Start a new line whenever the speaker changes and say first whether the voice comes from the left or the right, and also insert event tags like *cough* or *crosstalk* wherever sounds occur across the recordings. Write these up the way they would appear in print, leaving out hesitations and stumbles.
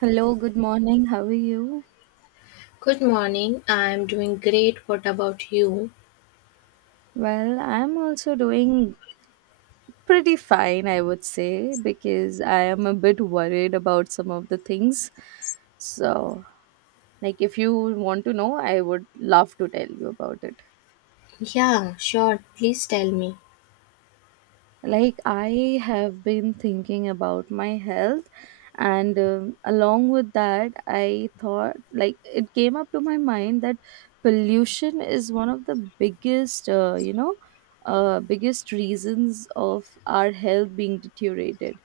right: Hello, good morning. How are you?
left: Good morning. I'm doing great. What about you?
right: Well, I'm also doing pretty fine, I would say, because I am a bit worried about some of the things. So, like, if you want to know, I would love to tell you about it.
left: Yeah, sure. Please tell me.
right: Like I have been thinking about my health, and along with that I thought, like, it came up to my mind that pollution is one of the biggest biggest reasons of our health being deteriorated.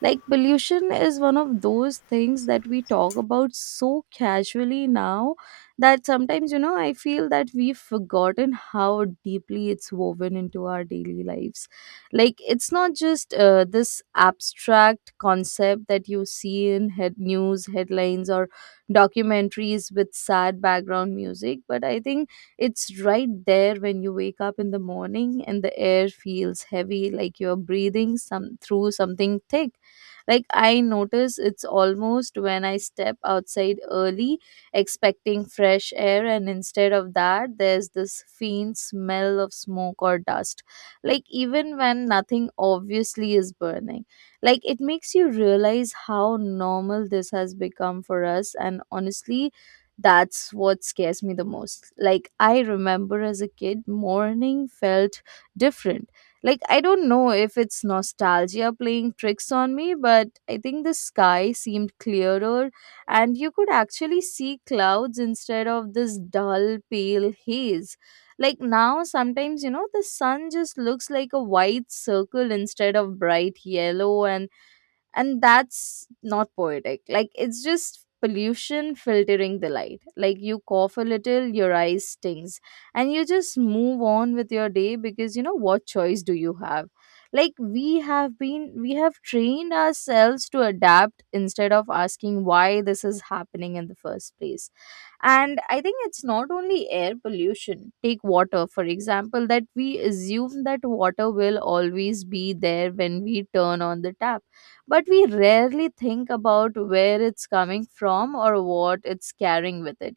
right: Like pollution is one of those things that we talk about so casually now, that sometimes, you know, I feel that we've forgotten how deeply it's woven into our daily lives. Like it's not just this abstract concept that you see in head news headlines or documentaries with sad background music, but I think it's right there when you wake up in the morning and the air feels heavy, like you're breathing some through something thick. Like I notice it's almost when I step outside early, expecting fresh air, and instead of that there's this faint smell of smoke or dust. Like even when nothing obviously is burning. Like it makes you realize how normal this has become for us, and honestly that's what scares me the most. Like, I remember as a kid, morning felt different. Like, I don't know if it's nostalgia playing tricks on me, but I think the sky seemed clearer and you could actually see clouds instead of this dull, pale haze. Like, now, sometimes, you know, the sun just looks like a white circle instead of bright yellow, and that's not poetic, like it's just pollution filtering the light. Like you cough a little, your eyes stings, and you just move on with your day, because you know, what choice do you have? Like we have trained ourselves to adapt instead of asking why this is happening in the first place. And I think it's not only air pollution. Take water, for example, that we assume that water will always be there when we turn on the tap. But we rarely think about where it's coming from or what it's carrying with it.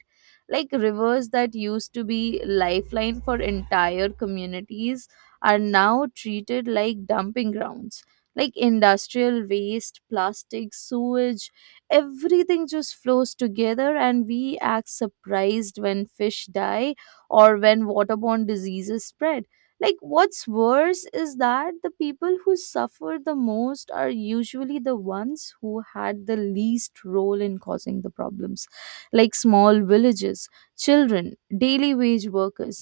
right: Like rivers that used to be lifeline for entire communities are now treated like dumping grounds. Like industrial waste, plastic, sewage, everything just flows together, and we act surprised when fish die or when waterborne diseases spread. Like what's worse is that the people who suffer the most are usually the ones who had the least role in causing the problems. Like small villages, children, daily wage workers,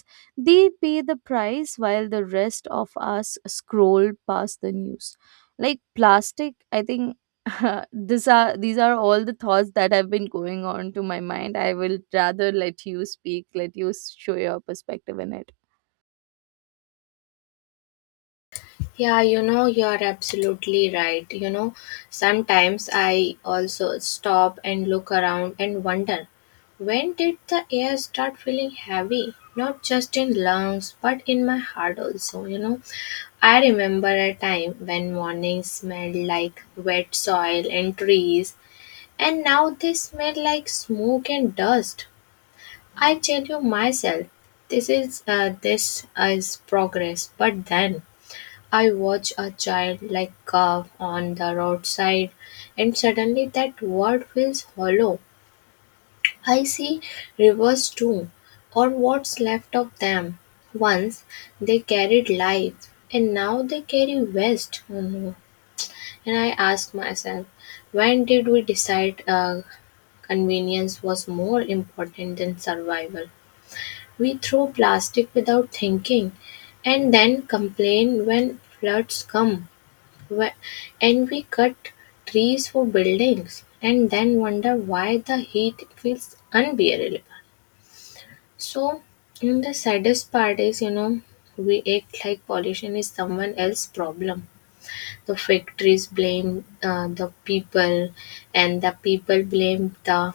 right: they pay the price while the rest of us scroll past the news. Like plastic, I think *laughs* these are all the thoughts that have been going on to my mind. I will rather let you speak, let you show your perspective in it.
left: Yeah, you know, you're absolutely right. You know, sometimes I also stop and look around and wonder, when did the air start feeling heavy? Not just in lungs, but in my heart also, you know. I remember a time when mornings smelled like wet soil and trees, and now they smell like smoke and dust. I tell you myself, this is progress. But then I watch a child like curve on the roadside, and suddenly that world feels hollow. I see rivers too, or what's left of them. Once they carried life, and now they carry waste. Oh no! And I ask myself, when did we decide convenience was more important than survival? We throw plastic without thinking and then complain when floods come. Wh- And we cut trees for buildings and then wonder why the heat feels unbearable. So, and the saddest part is, you know, we act like pollution is someone else's problem. The factories blame the people, and the people blame the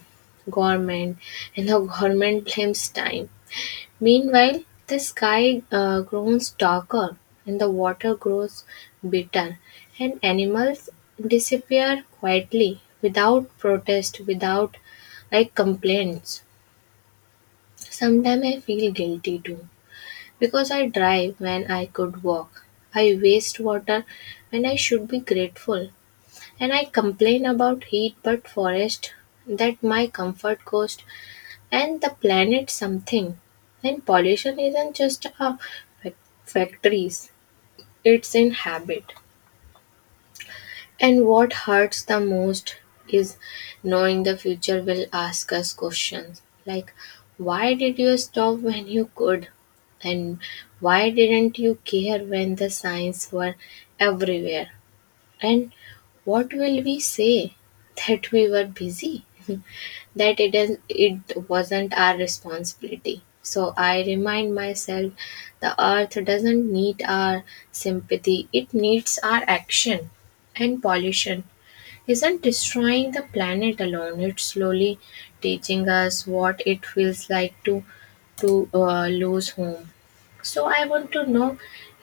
left: government, and the *laughs* government blames time. Meanwhile, the sky grows darker, and the water grows bitter, and animals disappear quietly, without protest, without like complaints. Sometimes I feel guilty too, because I drive when I could walk. I waste water when I should be grateful, and I complain about heat, but forest that my comfort goes and the planet something. And pollution isn't just a factories, it's in habit. And what hurts the most is knowing the future will ask us questions like, why did you stop when you could? And why didn't you care when the signs were everywhere? And what will we say, that we were busy? That it is, it wasn't our responsibility? So I remind myself, the earth doesn't need our sympathy, it needs our action. And pollution isn't destroying the planet alone, it's slowly teaching us what it feels like to lose home. So I want to know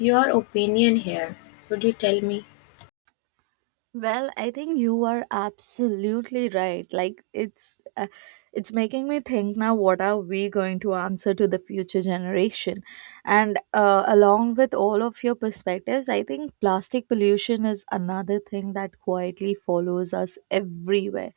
left: your opinion here. Would you tell me?
right: Well, I think you are absolutely right. Like it's making me think now, what are we going to answer to the future generation? And along with all of your perspectives, I think plastic pollution is another thing that quietly follows us everywhere.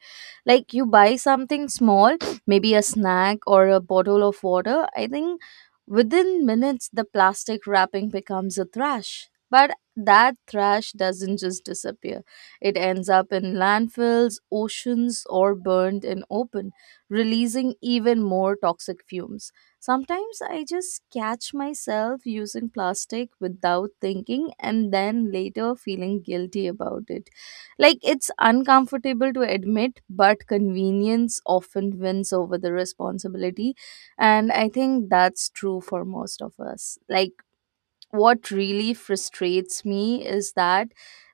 right: Like you buy something small, maybe a snack or a bottle of water, I think within minutes the plastic wrapping becomes a trash. But that trash doesn't just disappear, it ends up in landfills, oceans, or burned in open, releasing even more toxic fumes. Sometimes I just catch myself using plastic without thinking and then later feeling guilty about it. Like it's uncomfortable to admit, but convenience often wins over the responsibility. And I think that's true for most of us. Like what really frustrates me is that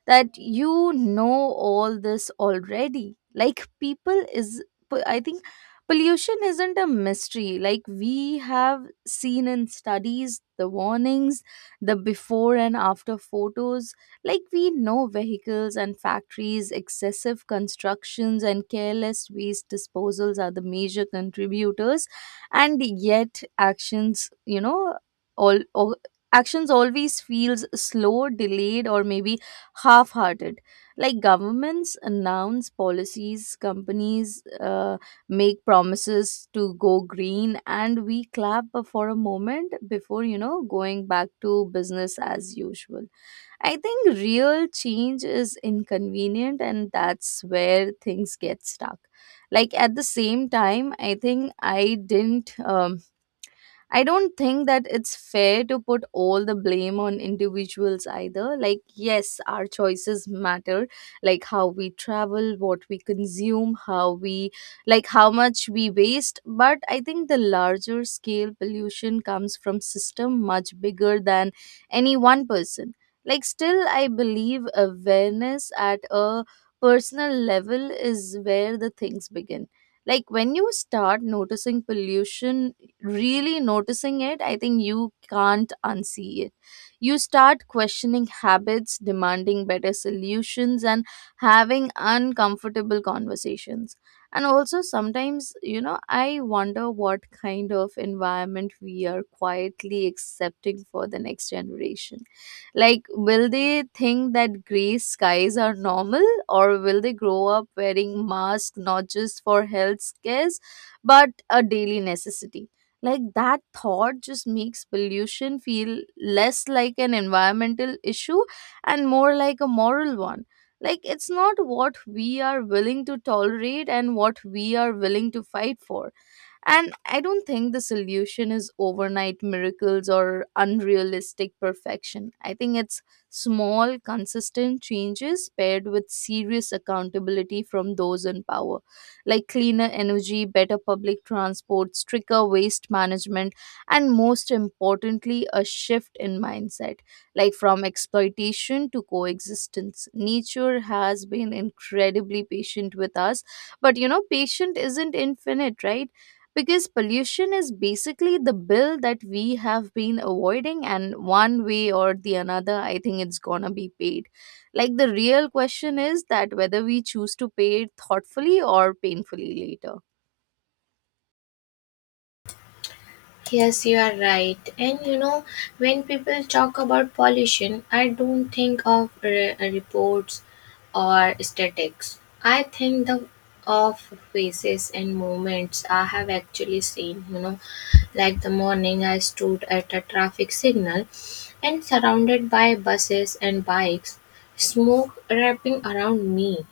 right: that you know all this already. Like people is I think pollution isn't a mystery. Like we have seen in studies, the warnings, the before and after photos. Like we know vehicles and factories, excessive constructions, and careless waste disposals are the major contributors, and yet actions, you know, all, actions always feels slow, delayed, or maybe half-hearted. Like governments announce policies, companies uh, make promises to go green, and we clap for a moment before, you know, going back to business as usual. I think real change is inconvenient, and that's where things get stuck. Like at the same time, I don't think that it's fair to put all the blame on individuals either. Like, yes, our choices matter, like how we travel, what we consume, like, how much we waste. But I think the larger scale pollution comes from system much bigger than any one person. Like, still, I believe awareness at a personal level is where the things begin. Like when you start noticing pollution, really noticing it, I think you can't unsee it. You start questioning habits, demanding better solutions, and having uncomfortable conversations. And also, sometimes, you know, I wonder what kind of environment we are quietly accepting for the next generation. Like, will they think that gray skies are normal, or will they grow up wearing masks not just for health scares, but a daily necessity? Like that thought just makes pollution feel less like an environmental issue and more like a moral one. Like it's not what we are willing to tolerate and what we are willing to fight for. And I don't think the solution is overnight miracles or unrealistic perfection. I think it's small, consistent changes paired with serious accountability from those in power, like cleaner energy, better public transport, stricter waste management, and most importantly, a shift in mindset, like from exploitation to coexistence. Nature has been incredibly patient with us, but you know, patient isn't infinite, right? Because pollution is basically the bill that we have been avoiding, and one way or the another, I think it's gonna be paid. Like the real question is that whether we choose to pay it thoughtfully or painfully later.
left: Yes, you are right. And you know, when people talk about pollution, I don't think of reports or statistics. I think the of faces and moments I have actually seen. You know, like the morning I stood at a traffic signal, and surrounded by buses and bikes, smoke wrapping around me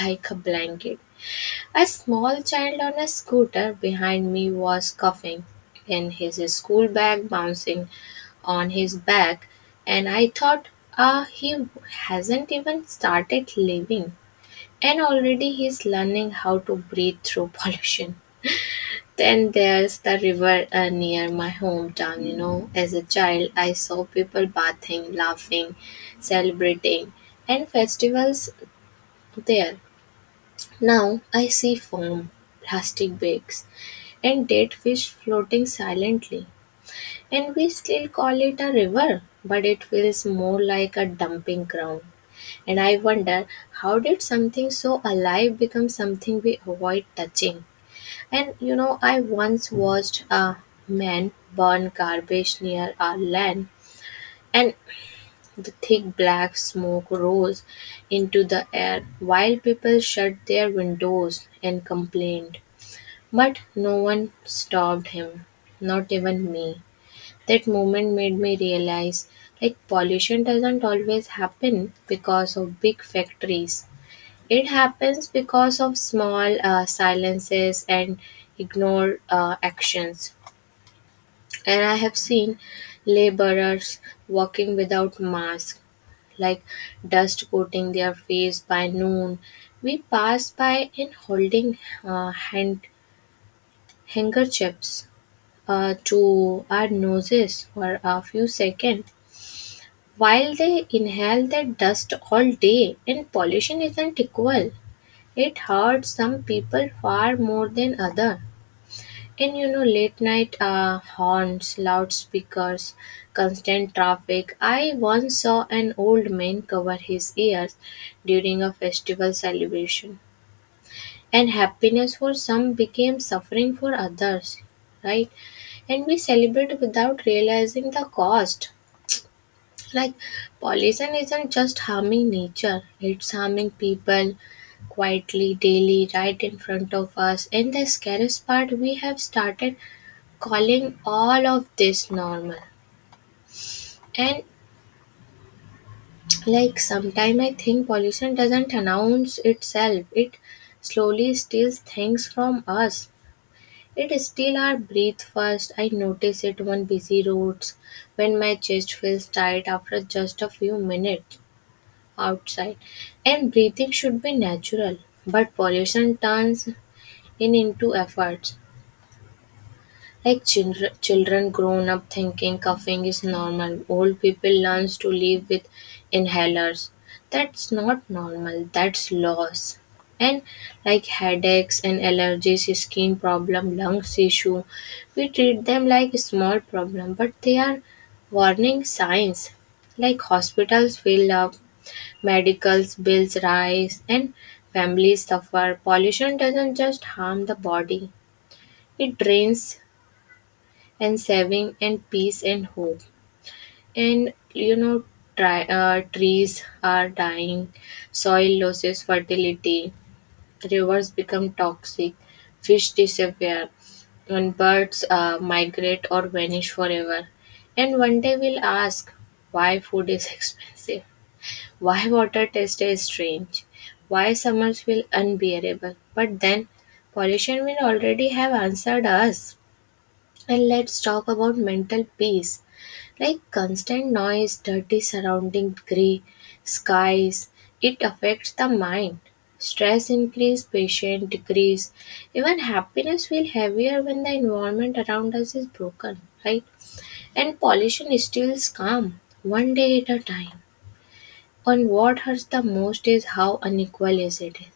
left: like a blanket. A small child on a scooter behind me was coughing and his school bag bouncing on his back, and I thought, ah, he hasn't even started living, and already he's learning how to breathe through *laughs* pollution. Then there's the river near my hometown, you know. As a child, I saw people bathing, laughing, celebrating, and festivals there. Now I see foam, plastic bags, and dead fish floating silently. And we still call it a river, but it feels more like a dumping ground. And I wonder, how did something so alive become something we avoid touching? And you know, I once watched a man burn garbage near our land, and the thick black smoke rose into the air while people shut their windows and complained. But no one stopped him, not even me. That moment made me realize, like, pollution doesn't always happen because of big factories. It happens because of small silences and ignored actions. And I have seen laborers walking without masks, like dust coating their face by noon. We pass by and holding uh, hand handkerchiefs to our noses for a few seconds while they inhale that dust all day. And pollution isn't equal, it hurts some people far more than other. And you know, late night horns, loudspeakers, constant traffic. I once saw an old man cover his ears during a festival celebration, and happiness for some became suffering for others, right? And we celebrate without realizing the cost. Like, pollution isn't just harming nature, it's harming people quietly, daily, right in front of us. And the scariest part, we have started calling all of this normal. And like, sometime I think pollution doesn't announce itself, it slowly steals things from us. It still our breathe first. I notice it on busy roads when my chest feels tight after just a few minutes outside. And breathing should be natural, but pollution turns in into efforts. Like children, children grown up thinking coughing is normal. Old people learns to live with inhalers. That's not normal. That's loss. And like headaches and allergies, skin problem, lungs issue, we treat them like small problem, but they are warning signs. Like hospitals fill up, medicals bills rise, and families suffer. Pollution doesn't just harm the body; it drains and saving and peace and hope. And you know, trees are dying, soil loses fertility, rivers become toxic, fish disappear, and birds migrate or vanish forever. And one day we'll ask, why food is *laughs* expensive, why water taste is strange, why summers feel unbearable. But then pollution will already have answered us. And let's talk about mental peace. Like constant noise, dirty surrounding, grey skies, it affects the mind. Stress increase, patience decrease. Even happiness feel heavier when the environment around us is broken, right? And pollution steals calm, one day at a time. And what hurts the most is how unequal is it is.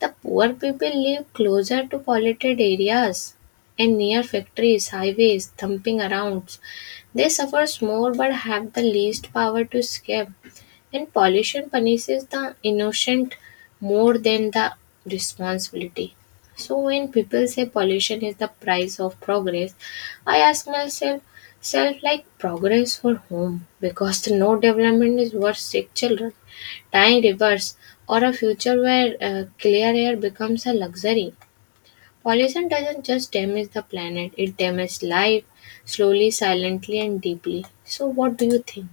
left: The poor people live closer to polluted areas and near factories, highways, thumping around. They suffer more but have the least power to escape, and pollution punishes the innocent more than the responsibility. So when people say pollution is the price of progress, I ask myself self, like, progress for whom? Because the no development is worth sick children, dying rivers, or a future where clear air becomes a luxury. Pollution doesn't just damage the planet, it damages life slowly, silently, and deeply. So, what do you think?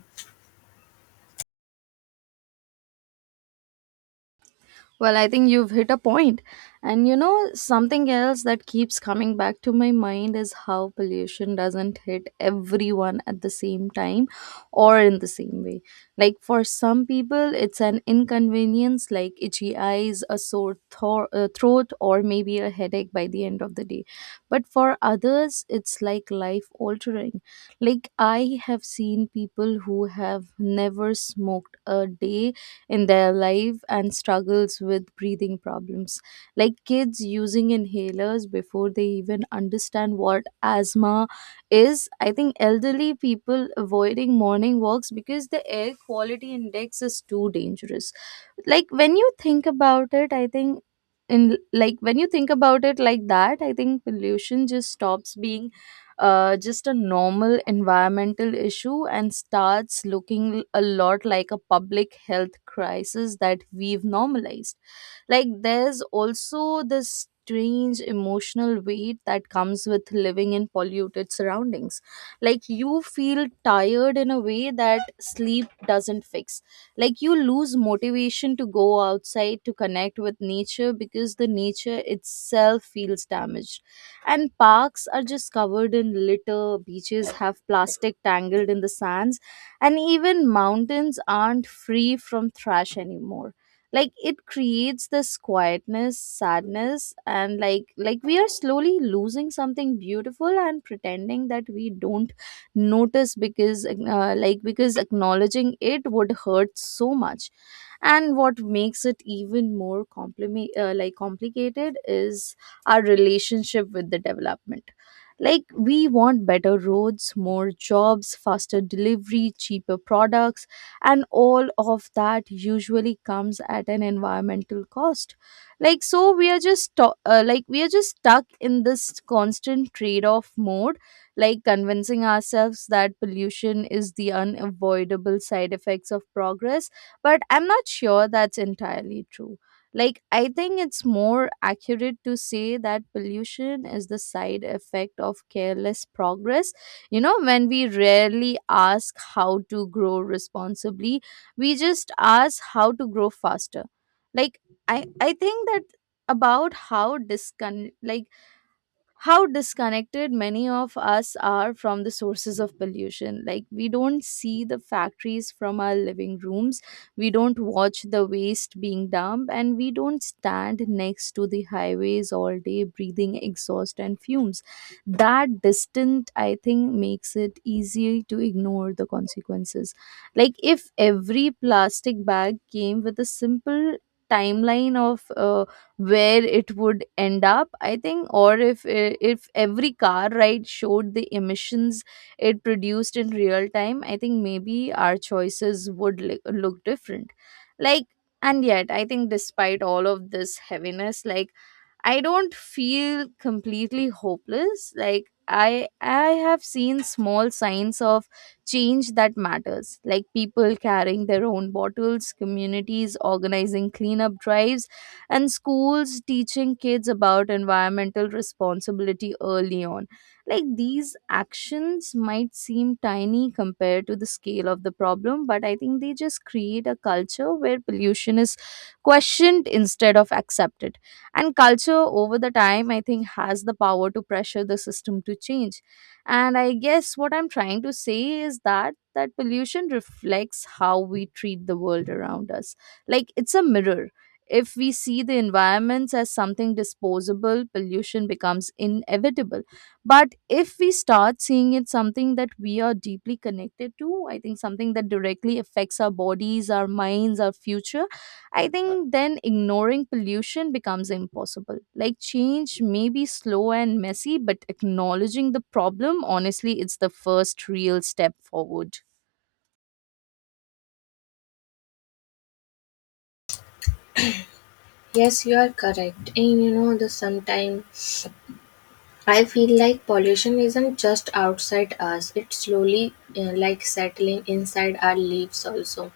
right: Well, I think you've hit a point. And you know, something else that keeps coming back to my mind is how pollution doesn't hit everyone at the same time or in the same way. Like for some people, it's an inconvenience, like itchy eyes, a sore throat, or maybe a headache by the end of the day. But for others, it's like life altering. Like I have seen people who have never smoked a day in their life and struggles with breathing problems, like kids using inhalers before they even understand what asthma is. I think elderly people avoiding morning walks because the air quality index is too dangerous. Like when you think about it, I think in like when you think about it like that, I think pollution just stops being just a normal environmental issue and starts looking a lot like a public health crisis that we've normalized. Like there's also this strange emotional weight that comes with living in polluted surroundings. Like you feel tired in a way that sleep doesn't fix. Like you lose motivation to go outside, to connect with nature, because the nature itself feels damaged. And parks are just covered in litter, beaches have plastic tangled in the sands, and even mountains aren't free from trash anymore. Like it creates this quietness, sadness, and like we are slowly losing something beautiful and pretending that we don't notice, because because acknowledging it would hurt so much. And what makes it even more compliment, like complicated is our relationship with the development. Like we want better roads, more jobs, faster delivery, cheaper products, and all of that usually comes at an environmental cost. Like so we are just we are just stuck in this constant trade off mode, like convincing ourselves that pollution is the unavoidable side effects of progress. But I'm not sure that's entirely true. Like, I think it's more accurate to say that pollution is the side effect of careless progress. You know, when we rarely ask how to grow responsibly, we just ask how to grow faster. Like, I think that about how disconnected many of us are from the sources of pollution. Like, we don't see the factories from our living rooms, we don't watch the waste being dumped, and we don't stand next to the highways all day breathing exhaust and fumes. That distance, I think, makes it easy to ignore the consequences. Like, if every plastic bag came with a simple timeline of where it would end up, I think, or if every car ride showed the emissions it produced in real time, I think maybe our choices would look different. Like, and yet I think despite all of this heaviness, like I don't feel completely hopeless. Like I have seen small signs of change that matters. Like people carrying their own bottles, communities organizing cleanup drives, and schools teaching kids about environmental responsibility early on. Like these actions might seem tiny compared to the scale of the problem, but I think they just create a culture where pollution is questioned instead of accepted. And culture over the time, I think, has the power to pressure the system to change. And I guess what I'm trying to say is that that pollution reflects how we treat the world around us. Like it's a mirror. If we see the environments as something disposable, pollution becomes inevitable. But if we start seeing it something that we are deeply connected to, I think something that directly affects our bodies, our minds, our future, I think then ignoring pollution becomes impossible. Like change may be slow and messy, but acknowledging the problem, honestly, it's the first real step forward.
left: Yes, you are correct. And you know, the sometimes I feel like pollution isn't just outside us, it's slowly like settling inside our leaves also.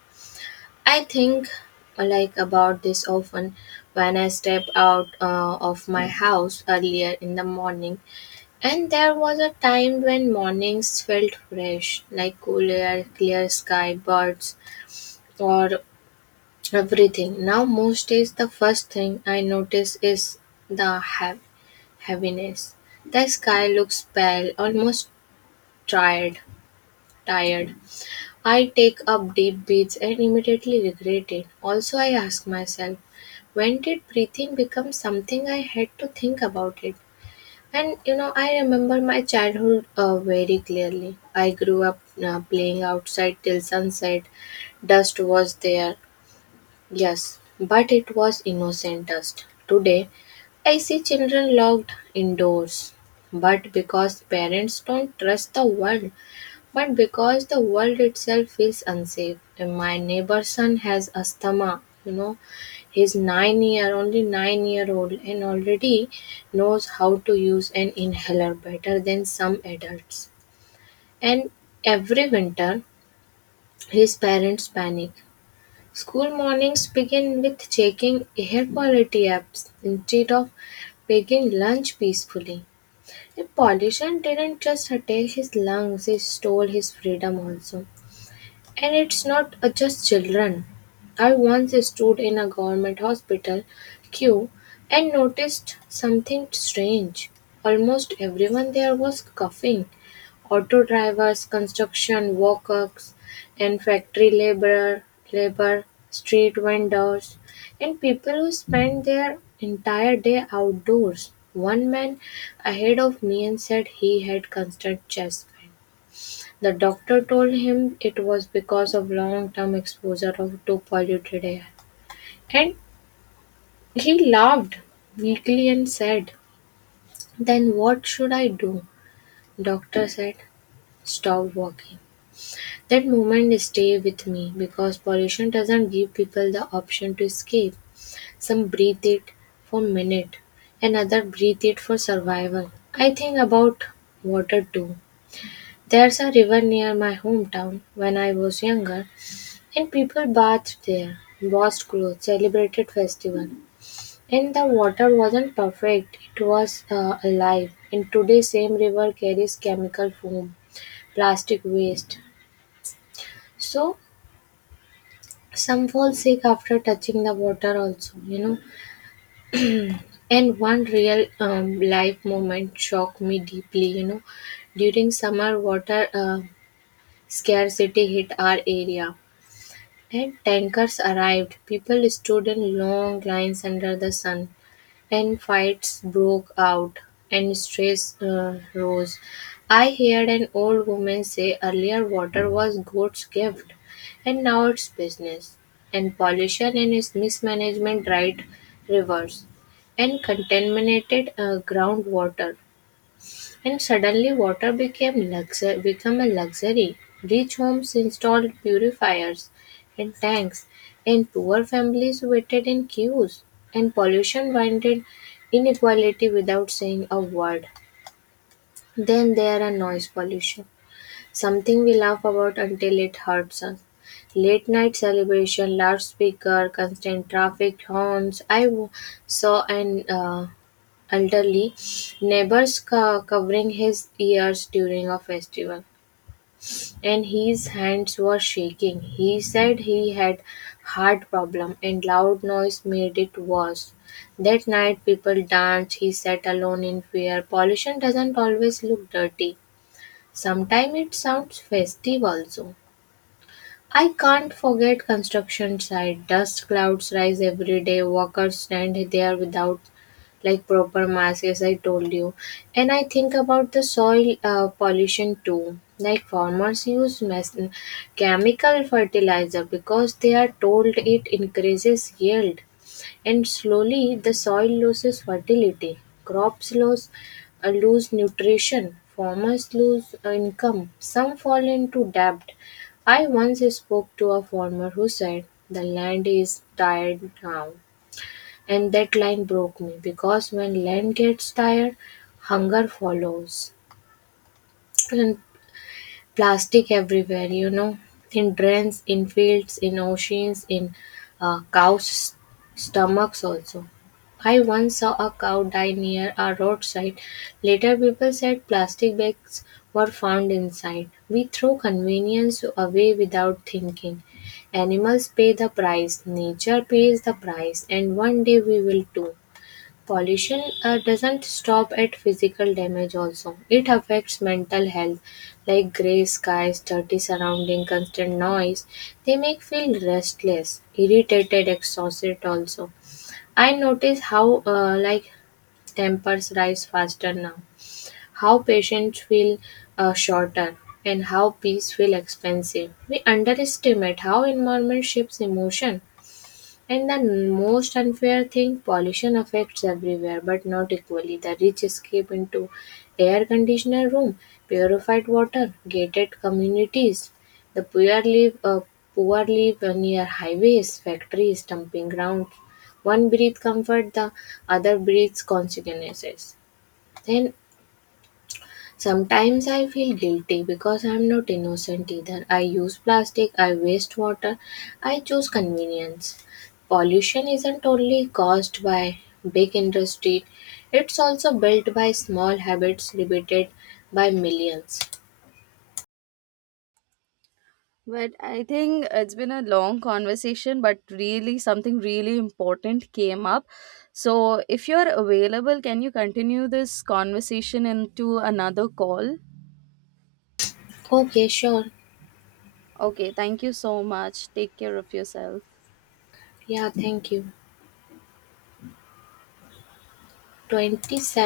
left: I think like about this often when I step out of my house earlier in the morning. And there was a time when mornings felt fresh, like cool air, clear sky, birds, or everything. Now, most days, the first thing I notice is the heaviness. The sky looks pale, almost tired. Tired. I take up deep breaths and immediately regret it. Also, I ask myself, when did breathing become something I had to think about it? And you know, I remember my childhood very clearly. I grew up playing outside till sunset. Dust was there, yes, but it was innocent dust. Today, I see children locked indoors, but because parents don't trust the world, but because the world itself feels unsafe. And my neighbor's son has asthma, you know, he's nine-year only 9-year-old and already knows how to use an inhaler better than some adults. And every winter, his parents panic. School mornings begin with checking air quality apps instead of taking lunch peacefully. The pollution didn't just attack his lungs, it stole his freedom also. And it's not just children. I once stood in a government hospital queue and noticed something strange. Almost everyone there was coughing. Auto drivers, construction workers, and labor, street vendors, and people who spend their entire day outdoors. One man ahead of me and said he had constant chest pain. The doctor told him it was because of long-term exposure of to polluted air. And he laughed weakly and said, "Then what should I do?" Doctor said, "Stop walking." That moment stay with me because pollution doesn't give people the option to escape. Some breathe it for minute, another breathe it for survival. I think about water too. There's a river near my hometown. When I was younger, and people bathed there, washed clothes, celebrated festival, and the water wasn't perfect, it was alive. And today, same river carries chemical foam, plastic waste. So, some fall sick after touching the water, also, you know. And one real life moment shocked me deeply, you know. During summer, water scarcity hit our area and tankers arrived. People stood in long lines under the sun and fights broke out and stress rose. I heard an old woman say, earlier water was God's gift and now it's business. And pollution and its mismanagement dried rivers and contaminated groundwater. And suddenly water became become a luxury; rich homes installed purifiers and tanks, and poor families waited in queues, and pollution blinded inequality without saying a word. Then there are noise pollution, something we laugh about until it hurts us. Late night celebration, loudspeaker, constant traffic horns. Saw an elderly neighbors covering his ears during a festival, and his hands were shaking. He said he had heart problem and loud noise made it worse. That night people danced, he sat alone in fear. Pollution doesn't always look dirty, sometimes it sounds festive also. I can't forget construction site. Dust clouds rise every day. Workers stand there without like proper masks, as I told you. And I think about the soil pollution too. Like farmers use chemical fertilizer because they are told it increases yield. And slowly the soil loses fertility, crops lose, lose nutrition, farmers lose income, some fall into debt. I once spoke to a farmer who said, "The land is tired now." And that line broke me because when land gets tired, hunger follows. And plastic everywhere, you know, in drains, in fields, in oceans, in cows' stomachs also. I once saw a cow die near a roadside. Later, people said plastic bags were found inside. We throw convenience away without thinking. Animals pay the price, nature pays the price, and one day we will too. Pollution doesn't stop at physical damage also. It affects mental health like gray skies, dirty surrounding, constant noise. They make feel restless, irritated, exhausted also. I notice how like tempers rise faster now, how patients feel shorter and how peace feel expensive. We underestimate how environment shapes emotion. And the most unfair thing, pollution affects everywhere, but not equally. The rich escape into air conditioned room, purified water, gated communities. The poor live near highways, factories, dumping grounds. One breathes comfort, the other breathes consequences. And sometimes I feel guilty because I'm not innocent either. I use plastic, I waste water, I choose convenience. Pollution isn't only caused by big industry, it's also built by small habits repeated by millions.
right: But I think it's been a long conversation, but really something really important came up. So, if you're available, can you continue this conversation into another call?
left: Okay, sure.
right: Okay, thank you so much. Take care of yourself.
left: Yeah, thank you. 27